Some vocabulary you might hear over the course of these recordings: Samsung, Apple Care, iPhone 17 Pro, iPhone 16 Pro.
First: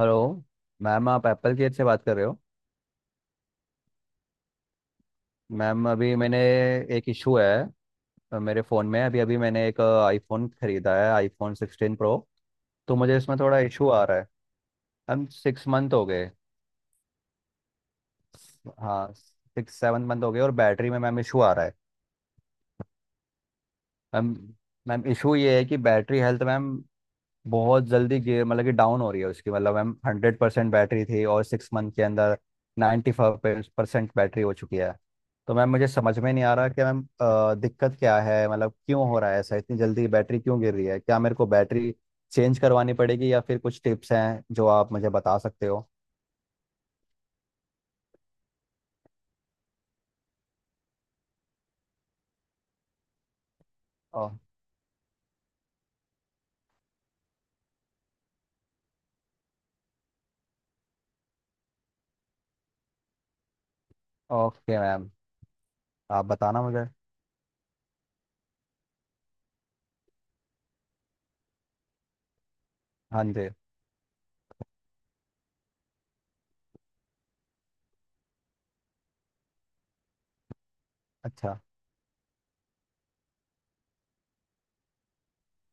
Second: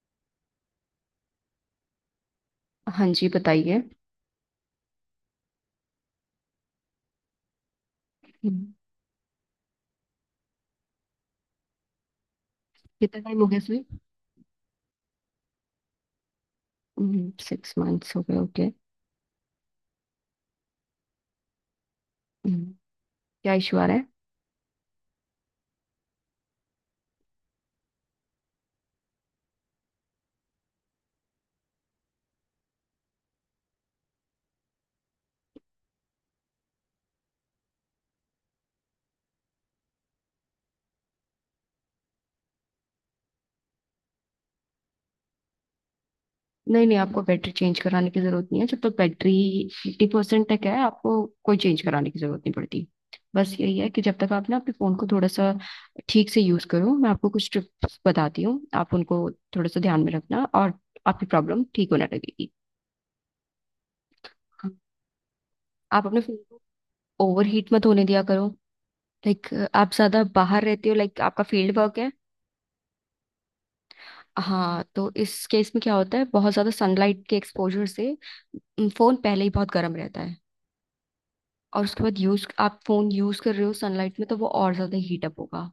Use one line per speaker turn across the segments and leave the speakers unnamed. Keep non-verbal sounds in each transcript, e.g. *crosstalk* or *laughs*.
Hello. Ma'am, आप Apple Care से बात कर रहे हो।
हाँ जी बताइए।
मैम अभी मैंने एक इशू है। मेरे
हम्म,
फ़ोन में, अभी अभी मैंने एक आईफोन खरीदा है, आईफोन 16 प्रो। तो मुझे
कितना
इसमें
टाइम हो गया
थोड़ा
सुई।
इशू आ रहा है। मैम 6 मंथ हो गए।
सिक्स मंथ्स हो गए, ओके।
हाँ, 6-7 मंथ हो गए, और बैटरी में मैम इशू आ रहा है।
क्या इशू आ रहा है?
मैम, इशू ये है कि बैटरी हेल्थ, मैम, बहुत जल्दी गिर मतलब कि डाउन हो रही है उसकी। मतलब मैम 100% बैटरी थी, और 6 मंथ के अंदर 95% बैटरी हो चुकी है। तो मैम मुझे समझ में नहीं आ रहा कि मैम दिक्कत क्या है, मतलब क्यों हो रहा है ऐसा, इतनी जल्दी बैटरी क्यों गिर रही है। क्या मेरे को बैटरी चेंज करवानी पड़ेगी, या फिर कुछ टिप्स हैं जो आप मुझे बता सकते हो?
नहीं नहीं, आपको बैटरी चेंज कराने की जरूरत नहीं है जब तक बैटरी 50% परसेंट तक है। आपको कोई चेंज कराने की जरूरत नहीं पड़ती। बस यही है कि जब
ओ,
तक आप ना अपने फोन को थोड़ा सा ठीक से यूज करो। मैं आपको कुछ टिप्स बताती हूँ, आप उनको थोड़ा सा ध्यान में रखना, और आपकी प्रॉब्लम ठीक होने लगेगी।
ओके मैम,
आप अपने
आप
फोन को
बताना मुझे।
ओवर हीट मत होने दिया करो। लाइक, आप ज्यादा बाहर रहते हो, लाइक आपका फील्ड वर्क है?
हाँ जी।
हाँ, तो इस केस में क्या होता है, बहुत ज्यादा सनलाइट के एक्सपोजर से फोन पहले ही बहुत गर्म रहता है।
अच्छा।
और उसके बाद यूज, आप फोन यूज कर रहे हो सनलाइट में, तो वो और ज्यादा हीट अप होगा।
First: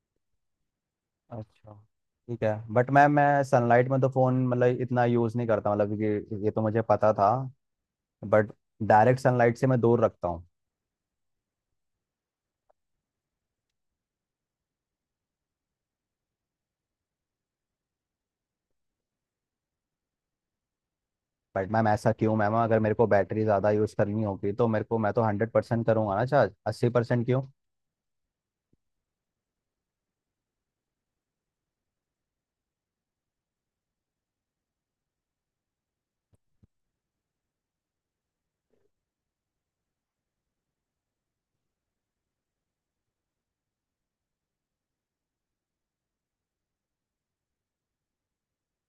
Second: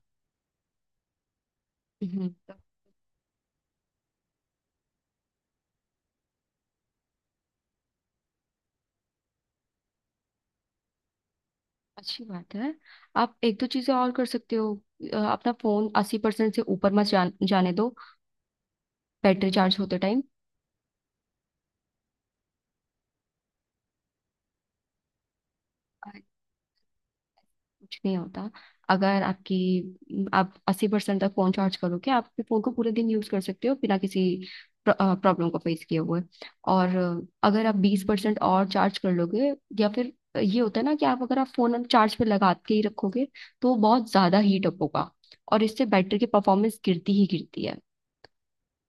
अच्छा। ठीक है,
तो
बट मैम मैं सनलाइट में तो फ़ोन मतलब इतना यूज़ नहीं करता, मतलब कि ये तो मुझे पता था। बट डायरेक्ट सनलाइट से मैं दूर रखता हूँ।
अच्छी बात है। आप एक दो चीजें और कर सकते हो। अपना फोन 80% से ऊपर मत जाने दो बैटरी चार्ज होते टाइम।
बट मैम ऐसा क्यों? मैम अगर मेरे को बैटरी ज़्यादा यूज़ करनी होगी तो मेरे को, मैं तो 100% करूँगा ना चार्ज, 80% क्यों?
कुछ नहीं होता, अगर आपकी आप अस्सी परसेंट तक फोन चार्ज करोगे आप अपने फोन को पूरे दिन यूज कर सकते हो बिना किसी प्रॉब्लम को फेस किए हुए। और अगर आप 20% और चार्ज कर लोगे, या फिर ये होता है ना कि आप, अगर आप फोन चार्ज पे लगा के ही रखोगे तो वो बहुत ज्यादा हीट अप होगा। और इससे बैटरी की परफॉर्मेंस गिरती ही गिरती है।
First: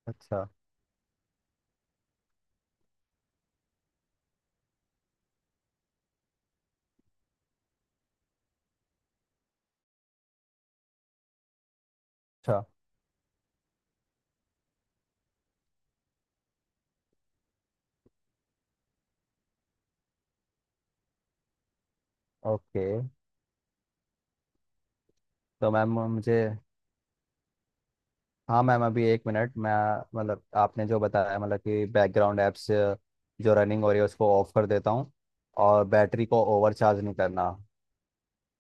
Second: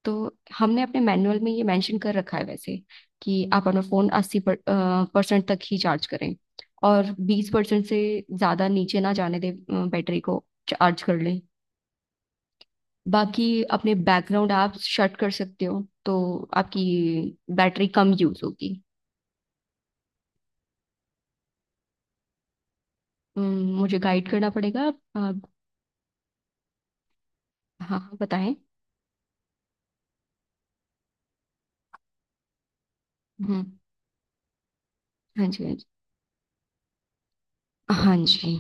तो
अच्छा।
हमने अपने मैनुअल में ये मेंशन कर रखा है वैसे, कि आप अपना फोन अस्सी परसेंट तक ही चार्ज करें और बीस परसेंट से ज्यादा नीचे ना जाने दें। बैटरी को चार्ज कर लें।
अच्छा।
बाकी अपने बैकग्राउंड आप शट कर सकते हो तो आपकी बैटरी कम यूज होगी।
ओके,
मुझे गाइड करना पड़ेगा
तो मैम मुझे,
हाँ हाँ, बताएं।
हाँ मैम अभी एक मिनट मैं, मतलब आपने जो बताया, मतलब कि बैकग्राउंड ऐप्स जो
हम्म।
रनिंग हो रही है उसको ऑफ कर देता हूँ,
हाँ जी, हाँ
और
जी।
बैटरी को ओवर चार्ज नहीं करना।
हाँ जी।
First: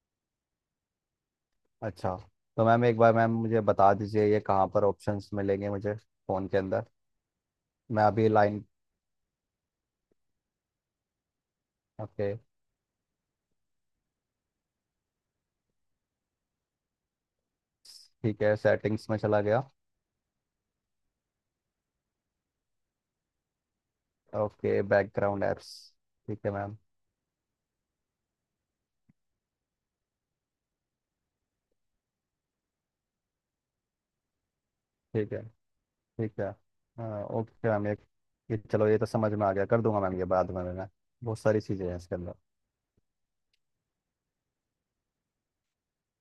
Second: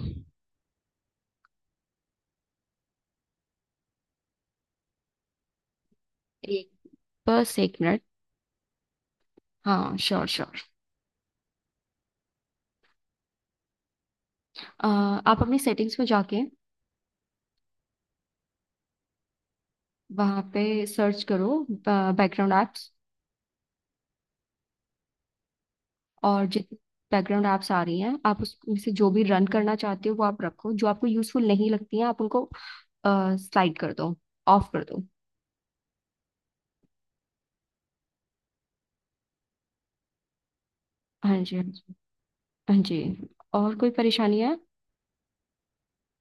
अच्छा, तो मैम एक बार मैम मुझे बता दीजिए, ये कहाँ पर ऑप्शंस मिलेंगे मुझे फ़ोन के
एक,
अंदर?
बस एक मिनट।
मैं अभी लाइन।
हाँ, श्योर श्योर।
ओके।
आप अपनी सेटिंग्स में जाके
ठीक है, सेटिंग्स में चला गया।
वहाँ पे सर्च करो background apps.
Okay, background apps. ठीक
और
है
जितनी
मैम।
बैकग्राउंड एप्स आ रही हैं आप उसमें से जो भी रन करना चाहते हो वो आप रखो, जो आपको यूजफुल नहीं लगती हैं आप उनको स्लाइड कर दो, ऑफ कर दो।
ठीक है। ठीक है। हाँ ओके मैम, ये चलो, ये तो समझ में आ गया, कर दूंगा मैम ये बाद में मैं।
हाँ
बहुत
जी,
सारी
हाँ
चीज़ें
जी।
हैं इसके अंदर।
हाँ जी। और कोई परेशानी है?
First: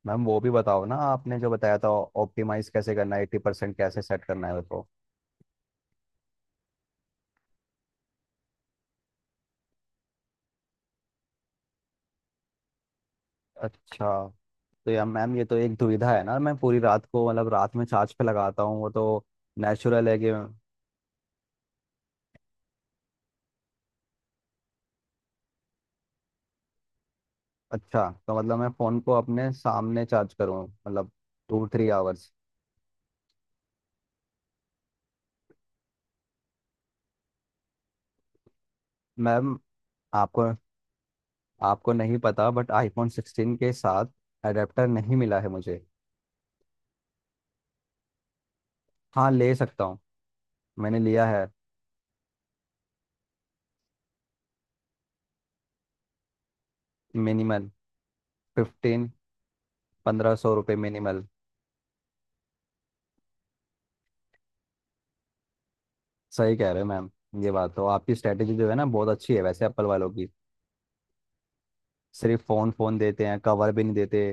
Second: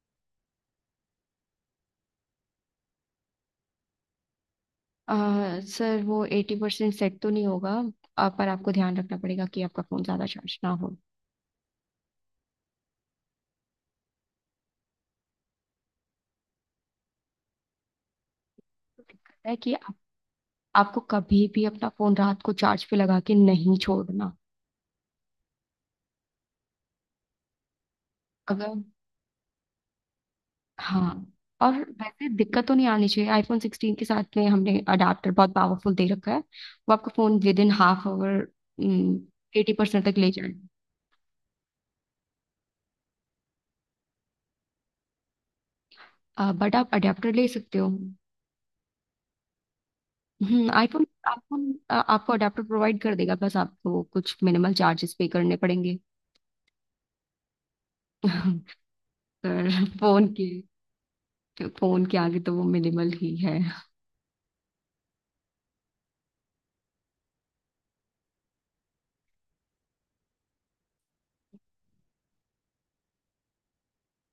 मैम वो भी बताओ ना, आपने जो बताया था ऑप्टिमाइज कैसे करना है, 80% कैसे सेट करना है, वो तो।
अ, सर वो 80% सेट तो नहीं होगा। पर आपको ध्यान रखना पड़ेगा कि आपका फ़ोन ज़्यादा चार्ज ना हो।
अच्छा। तो यार मैम, ये तो एक दुविधा है ना, मैं पूरी रात को, मतलब रात में चार्ज पे लगाता हूँ, वो
तो
तो
दिक्कत है कि
नेचुरल है कि।
आपको कभी भी अपना फ़ोन रात को चार्ज पे लगा के नहीं छोड़ना।
अच्छा, तो मतलब मैं
अगर,
फ़ोन को अपने सामने चार्ज करूँ, मतलब
हाँ।
टू
और
थ्री
वैसे
आवर्स
दिक्कत तो नहीं आनी चाहिए आईफोन 16 के साथ में। हमने अडाप्टर बहुत पावरफुल दे रखा है, वो आपका phone within half hour
ma'am
80% तक ले
आपको,
जाए।
आपको नहीं पता बट आईफोन 16 के साथ अडेप्टर नहीं मिला है मुझे।
बट आप अडाप्टर ले सकते हो।
हाँ ले सकता हूँ।
हम्म।
मैंने
आईफोन
लिया है।
आईफोन आपको अडाप्टर प्रोवाइड कर देगा, बस आपको कुछ मिनिमल चार्जेस पे करने पड़ेंगे।
मिनिमल?
*laughs*
15?
पर फोन
पंद्रह
के
सौ रुपये मिनिमल?
फोन के आगे तो वो मिनिमल ही है।
सही कह रहे हो मैम। ये बात तो, आपकी स्ट्रेटेजी जो है ना बहुत अच्छी है वैसे एप्पल वालों की। सिर्फ फ़ोन, फ़ोन देते हैं, कवर भी नहीं देते,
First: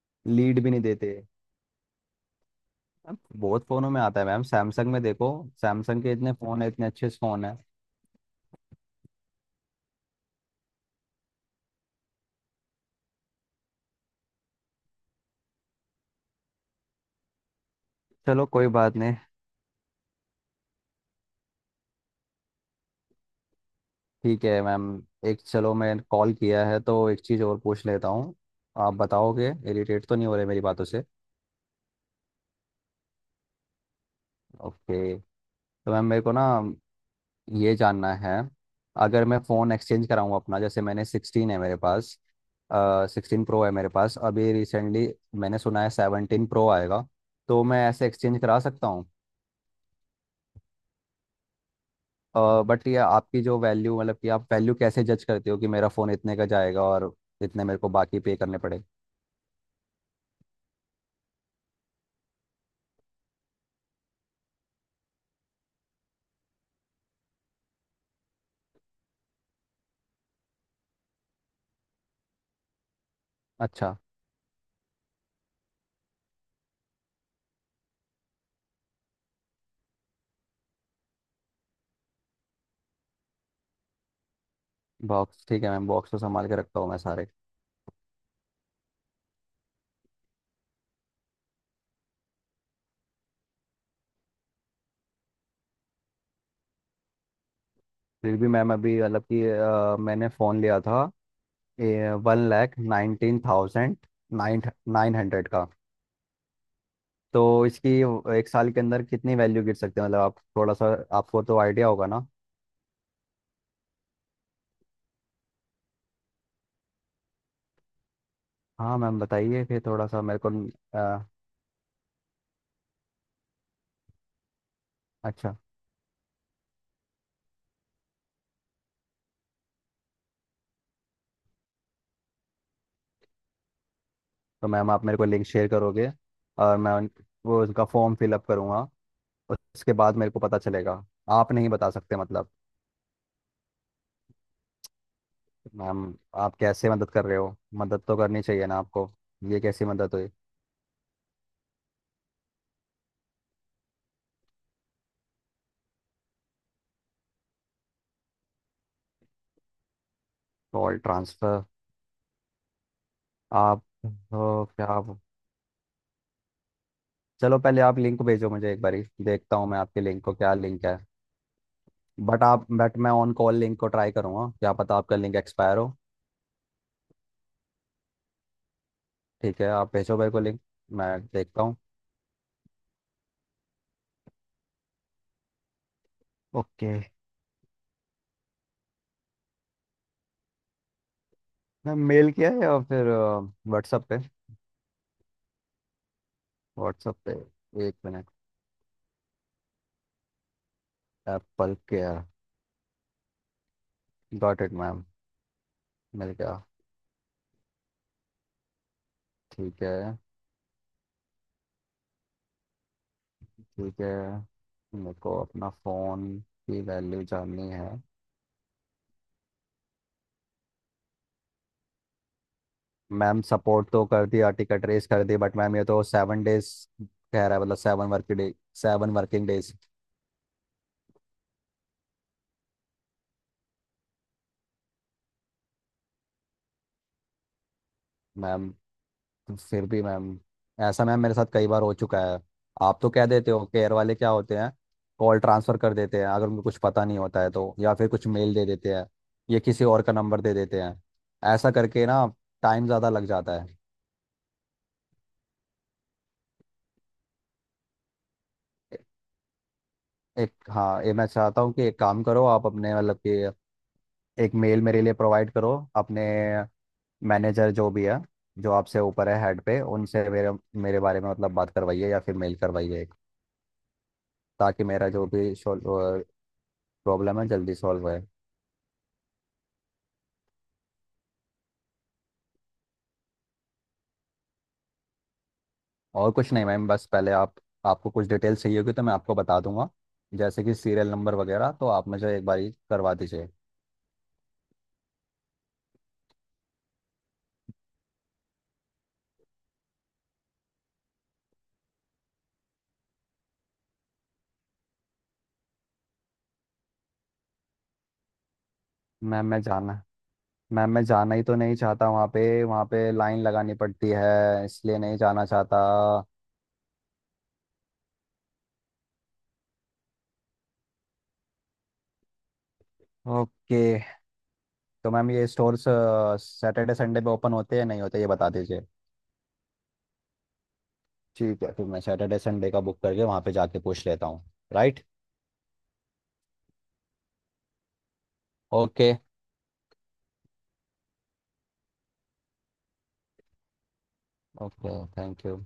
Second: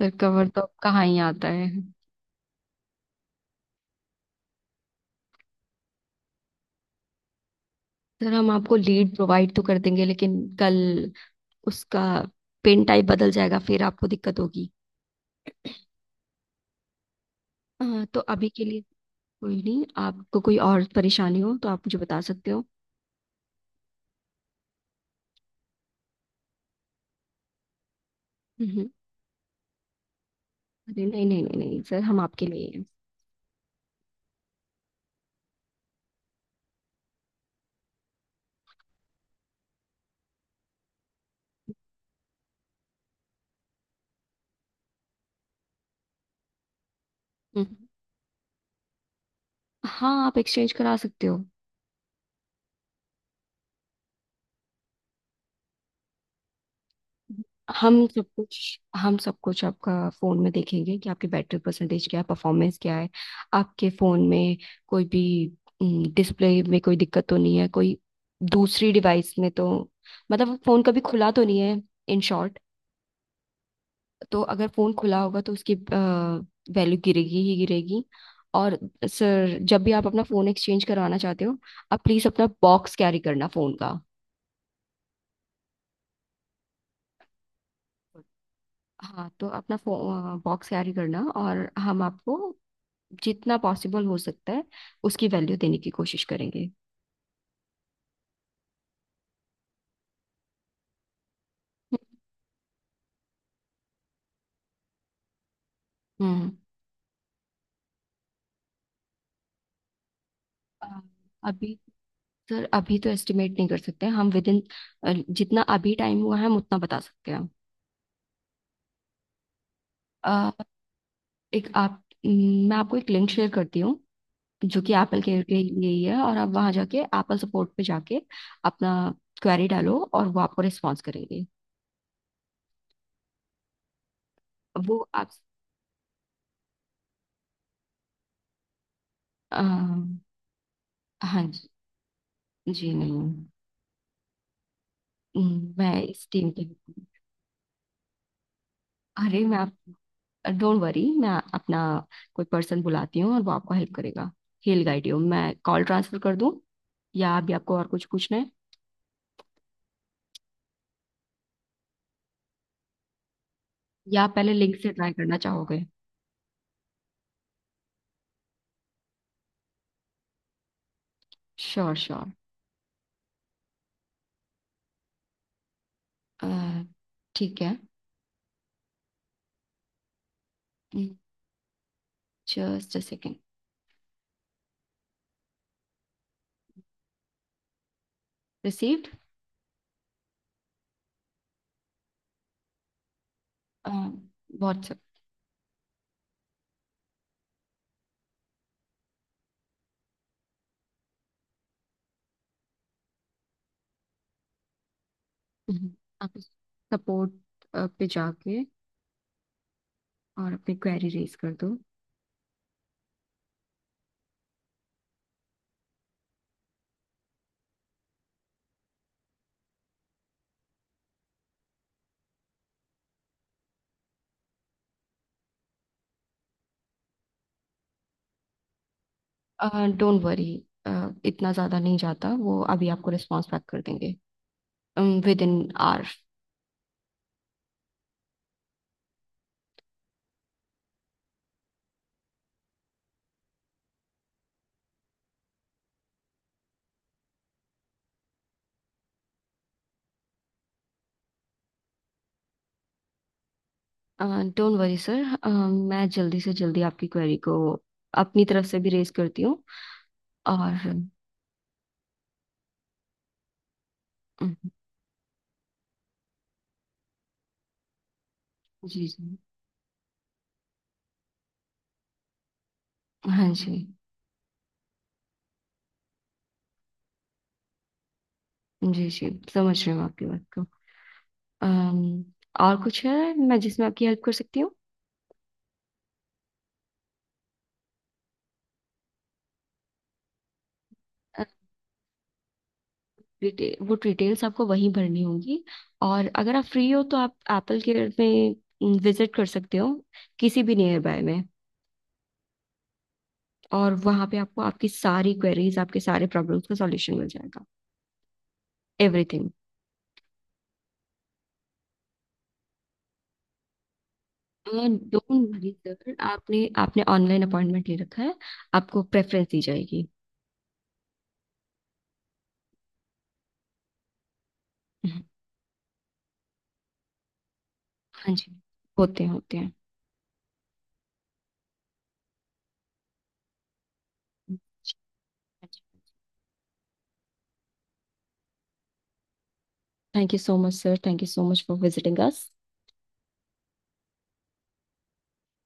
सर कवर तो
लीड भी
अब
नहीं
कहाँ
देते।
ही आता है।
अब बहुत फ़ोनों में आता है मैम, सैमसंग में देखो, सैमसंग के इतने फ़ोन है, इतने अच्छे फ़ोन है।
सर हम आपको लीड प्रोवाइड तो कर देंगे, लेकिन कल उसका पेन टाइप बदल जाएगा, फिर आपको दिक्कत होगी। हाँ, तो
चलो
अभी के
कोई
लिए
बात नहीं।
कोई नहीं। आपको कोई और परेशानी हो तो आप मुझे बता सकते हो।
ठीक है मैम। एक, चलो मैं कॉल किया है तो एक चीज़ और पूछ लेता हूँ।
हम्म,
आप बताओगे, इरिटेट तो नहीं हो रहे मेरी बातों से?
अरे नहीं नहीं नहीं नहीं सर, हम आपके लिए ही हैं।
ओके। तो मैम मेरे को ना ये जानना है, अगर मैं फ़ोन एक्सचेंज कराऊँ अपना, जैसे मैंने 16 है मेरे पास, 16 प्रो है मेरे पास अभी, रिसेंटली मैंने सुना है 17 प्रो आएगा, तो
हम्म,
मैं ऐसे एक्सचेंज करा सकता हूँ?
हाँ, आप एक्सचेंज करा सकते हो।
बट ये, आपकी जो वैल्यू, मतलब कि आप वैल्यू कैसे जज करते हो कि मेरा फ़ोन इतने का जाएगा और इतने मेरे को
हम
बाकी
सब
पे
कुछ
करने पड़े?
हम सब कुछ आपका फोन में देखेंगे कि आपकी बैटरी परसेंटेज क्या है, परफॉर्मेंस क्या है। आपके फोन में कोई भी डिस्प्ले में कोई दिक्कत तो नहीं है, कोई दूसरी डिवाइस में तो, मतलब फोन कभी खुला तो नहीं है, इन शॉर्ट।
अच्छा।
तो अगर फोन खुला होगा तो उसकी वैल्यू गिरेगी ही गिरेगी। और सर जब भी आप अपना फोन एक्सचेंज करवाना चाहते हो, आप प्लीज अपना बॉक्स कैरी करना फोन का।
बॉक्स, ठीक है मैम, बॉक्स तो संभाल के रखता हूँ मैं सारे।
हाँ, तो अपना बॉक्स कैरी करना, और हम आपको जितना पॉसिबल हो सकता है उसकी वैल्यू देने की कोशिश करेंगे।
फिर भी मैम, अभी मतलब कि मैंने फ़ोन लिया था one lakh nineteen thousand nine nine hundred का।
हम्म।
तो इसकी एक साल के अंदर कितनी वैल्यू गिर सकती है, मतलब आप थोड़ा
अ,
सा, आपको तो
अभी
आइडिया होगा ना।
सर अभी तो एस्टिमेट नहीं कर सकते हैं हम विद इन। जितना अभी टाइम हुआ है हम उतना बता सकते हैं।
हाँ मैम बताइए, फिर थोड़ा सा मेरे को।
अ,
अ,
एक आप मैं आपको एक लिंक शेयर करती हूँ। जो कि एप्पल केयर के
अच्छा,
लिए ही है, और आप वहां जाके एप्पल सपोर्ट पे जाके अपना क्वेरी डालो, और वो आपको रिस्पॉन्स करेंगे।
तो मैम
वो
आप मेरे को
आप,
लिंक शेयर करोगे, और वो उसका फॉर्म फिलअप करूँगा,
आ,
उसके बाद मेरे को पता चलेगा।
हाँ
आप
जी।
नहीं बता सकते मतलब?
जी नहीं। मैं
मैम
इस टीम
आप
के,
कैसे मदद कर रहे हो, मदद तो करनी चाहिए ना आपको,
अरे मैं
ये
आप,
कैसी मदद हुई?
डोंट वरी, मैं अपना कोई पर्सन बुलाती हूँ और वो आपको हेल्प करेगा, हेल गाइड यू। मैं कॉल ट्रांसफर कर दूँ, या अभी आपको और कुछ पूछना है,
कॉल ट्रांसफर? आप,
या आप पहले
तो
लिंक
क्या
से ट्राई
आप,
करना चाहोगे?
चलो पहले आप लिंक भेजो मुझे, एक बारी देखता हूँ मैं आपके लिंक को, क्या लिंक है।
श्योर श्योर,
बट मैं ऑन कॉल लिंक को ट्राई करूँगा, क्या पता आपका लिंक एक्सपायर हो।
ठीक है।
ठीक है, आप भेजो मेरे को लिंक, मैं देखता हूँ।
Just a second.
Okay.
Received.
Ma'am mail किया है या फिर व्हाट्सअप पे?
व्हाट्सएप।
व्हाट्सअप पे। एक मिनट। Apple Care. Got it ma'am, मिल
आप
गया।
सपोर्ट पे जाके
ठीक है।
और अपनी क्वेरी रेज कर दो।
ठीक है, मेरे को अपना फोन की वैल्यू जाननी है। मैम सपोर्ट तो कर दिया, टिकट रेस कर दी, बट मैम ये तो 7 डेज कह रहा है, मतलब 7 working day, 7 working days.
Don't worry, इतना ज़्यादा नहीं जाता, वो अभी आपको रिस्पॉन्स बैक कर देंगे विद इन
मैम फिर भी मैम ऐसा मैम मेरे साथ कई बार हो चुका है। आप तो कह देते हो, केयर वाले क्या होते हैं, कॉल ट्रांसफर कर देते हैं, अगर उनको कुछ पता नहीं होता है तो, या फिर कुछ मेल दे देते हैं, या किसी और का नंबर दे देते हैं। ऐसा करके ना टाइम ज़्यादा लग जाता है।
आवर। डोंट वरी सर, मैं जल्दी से जल्दी आपकी क्वेरी को अपनी तरफ से भी रेज करती हूँ।
एक,
और
हाँ ये मैं चाहता हूँ कि एक काम करो आप, अपने मतलब कि
अम,
एक मेल मेरे लिए प्रोवाइड करो अपने मैनेजर जो भी है, जो आपसे
जी
ऊपर
जी।
है हेड पे, उनसे मेरे मेरे बारे में मतलब बात करवाइए या फिर मेल करवाइए एक,
हाँ जी।
ताकि मेरा जो भी प्रॉब्लम है जल्दी सॉल्व हो।
जी जी, समझ रही हूँ आपकी बात को। अम, और कुछ है मैं जिसमें आपकी हेल्प कर सकती हूँ?
और कुछ नहीं मैम, बस पहले आप, आपको कुछ डिटेल चाहिए होगी तो मैं आपको बता दूंगा, जैसे कि सीरियल नंबर वगैरह, तो आप मुझे एक बारी करवा दीजिए।
वो डिटेल्स आपको वहीं भरनी होगी। और अगर आप फ्री हो तो आप एप्पल केयर में विजिट कर सकते हो किसी भी नियर बाय में। और वहाँ पे आपको आपकी सारी क्वेरीज, आपके सारे प्रॉब्लम्स का सॉल्यूशन मिल जाएगा,
मैम
एवरीथिंग।
मैं जाना मैम मैं जाना ही तो नहीं चाहता, वहाँ पे, वहाँ पे लाइन लगानी पड़ती है, इसलिए नहीं जाना
डोंट वरी
चाहता।
सर, आपने आपने ऑनलाइन अपॉइंटमेंट ले रखा है, आपको प्रेफरेंस दी जाएगी।
ओके, तो
हम्म,
मैम ये स्टोर्स सैटरडे संडे पे ओपन होते हैं नहीं होते, ये
हाँ
बता
जी।
दीजिए।
होते हैं, होते हैं।
ठीक है, फिर मैं सैटरडे संडे का बुक करके वहाँ पे जाके पूछ लेता हूँ। Right. Okay.
Thank you so much sir, thank you so much for visiting us.
Okay, thank you.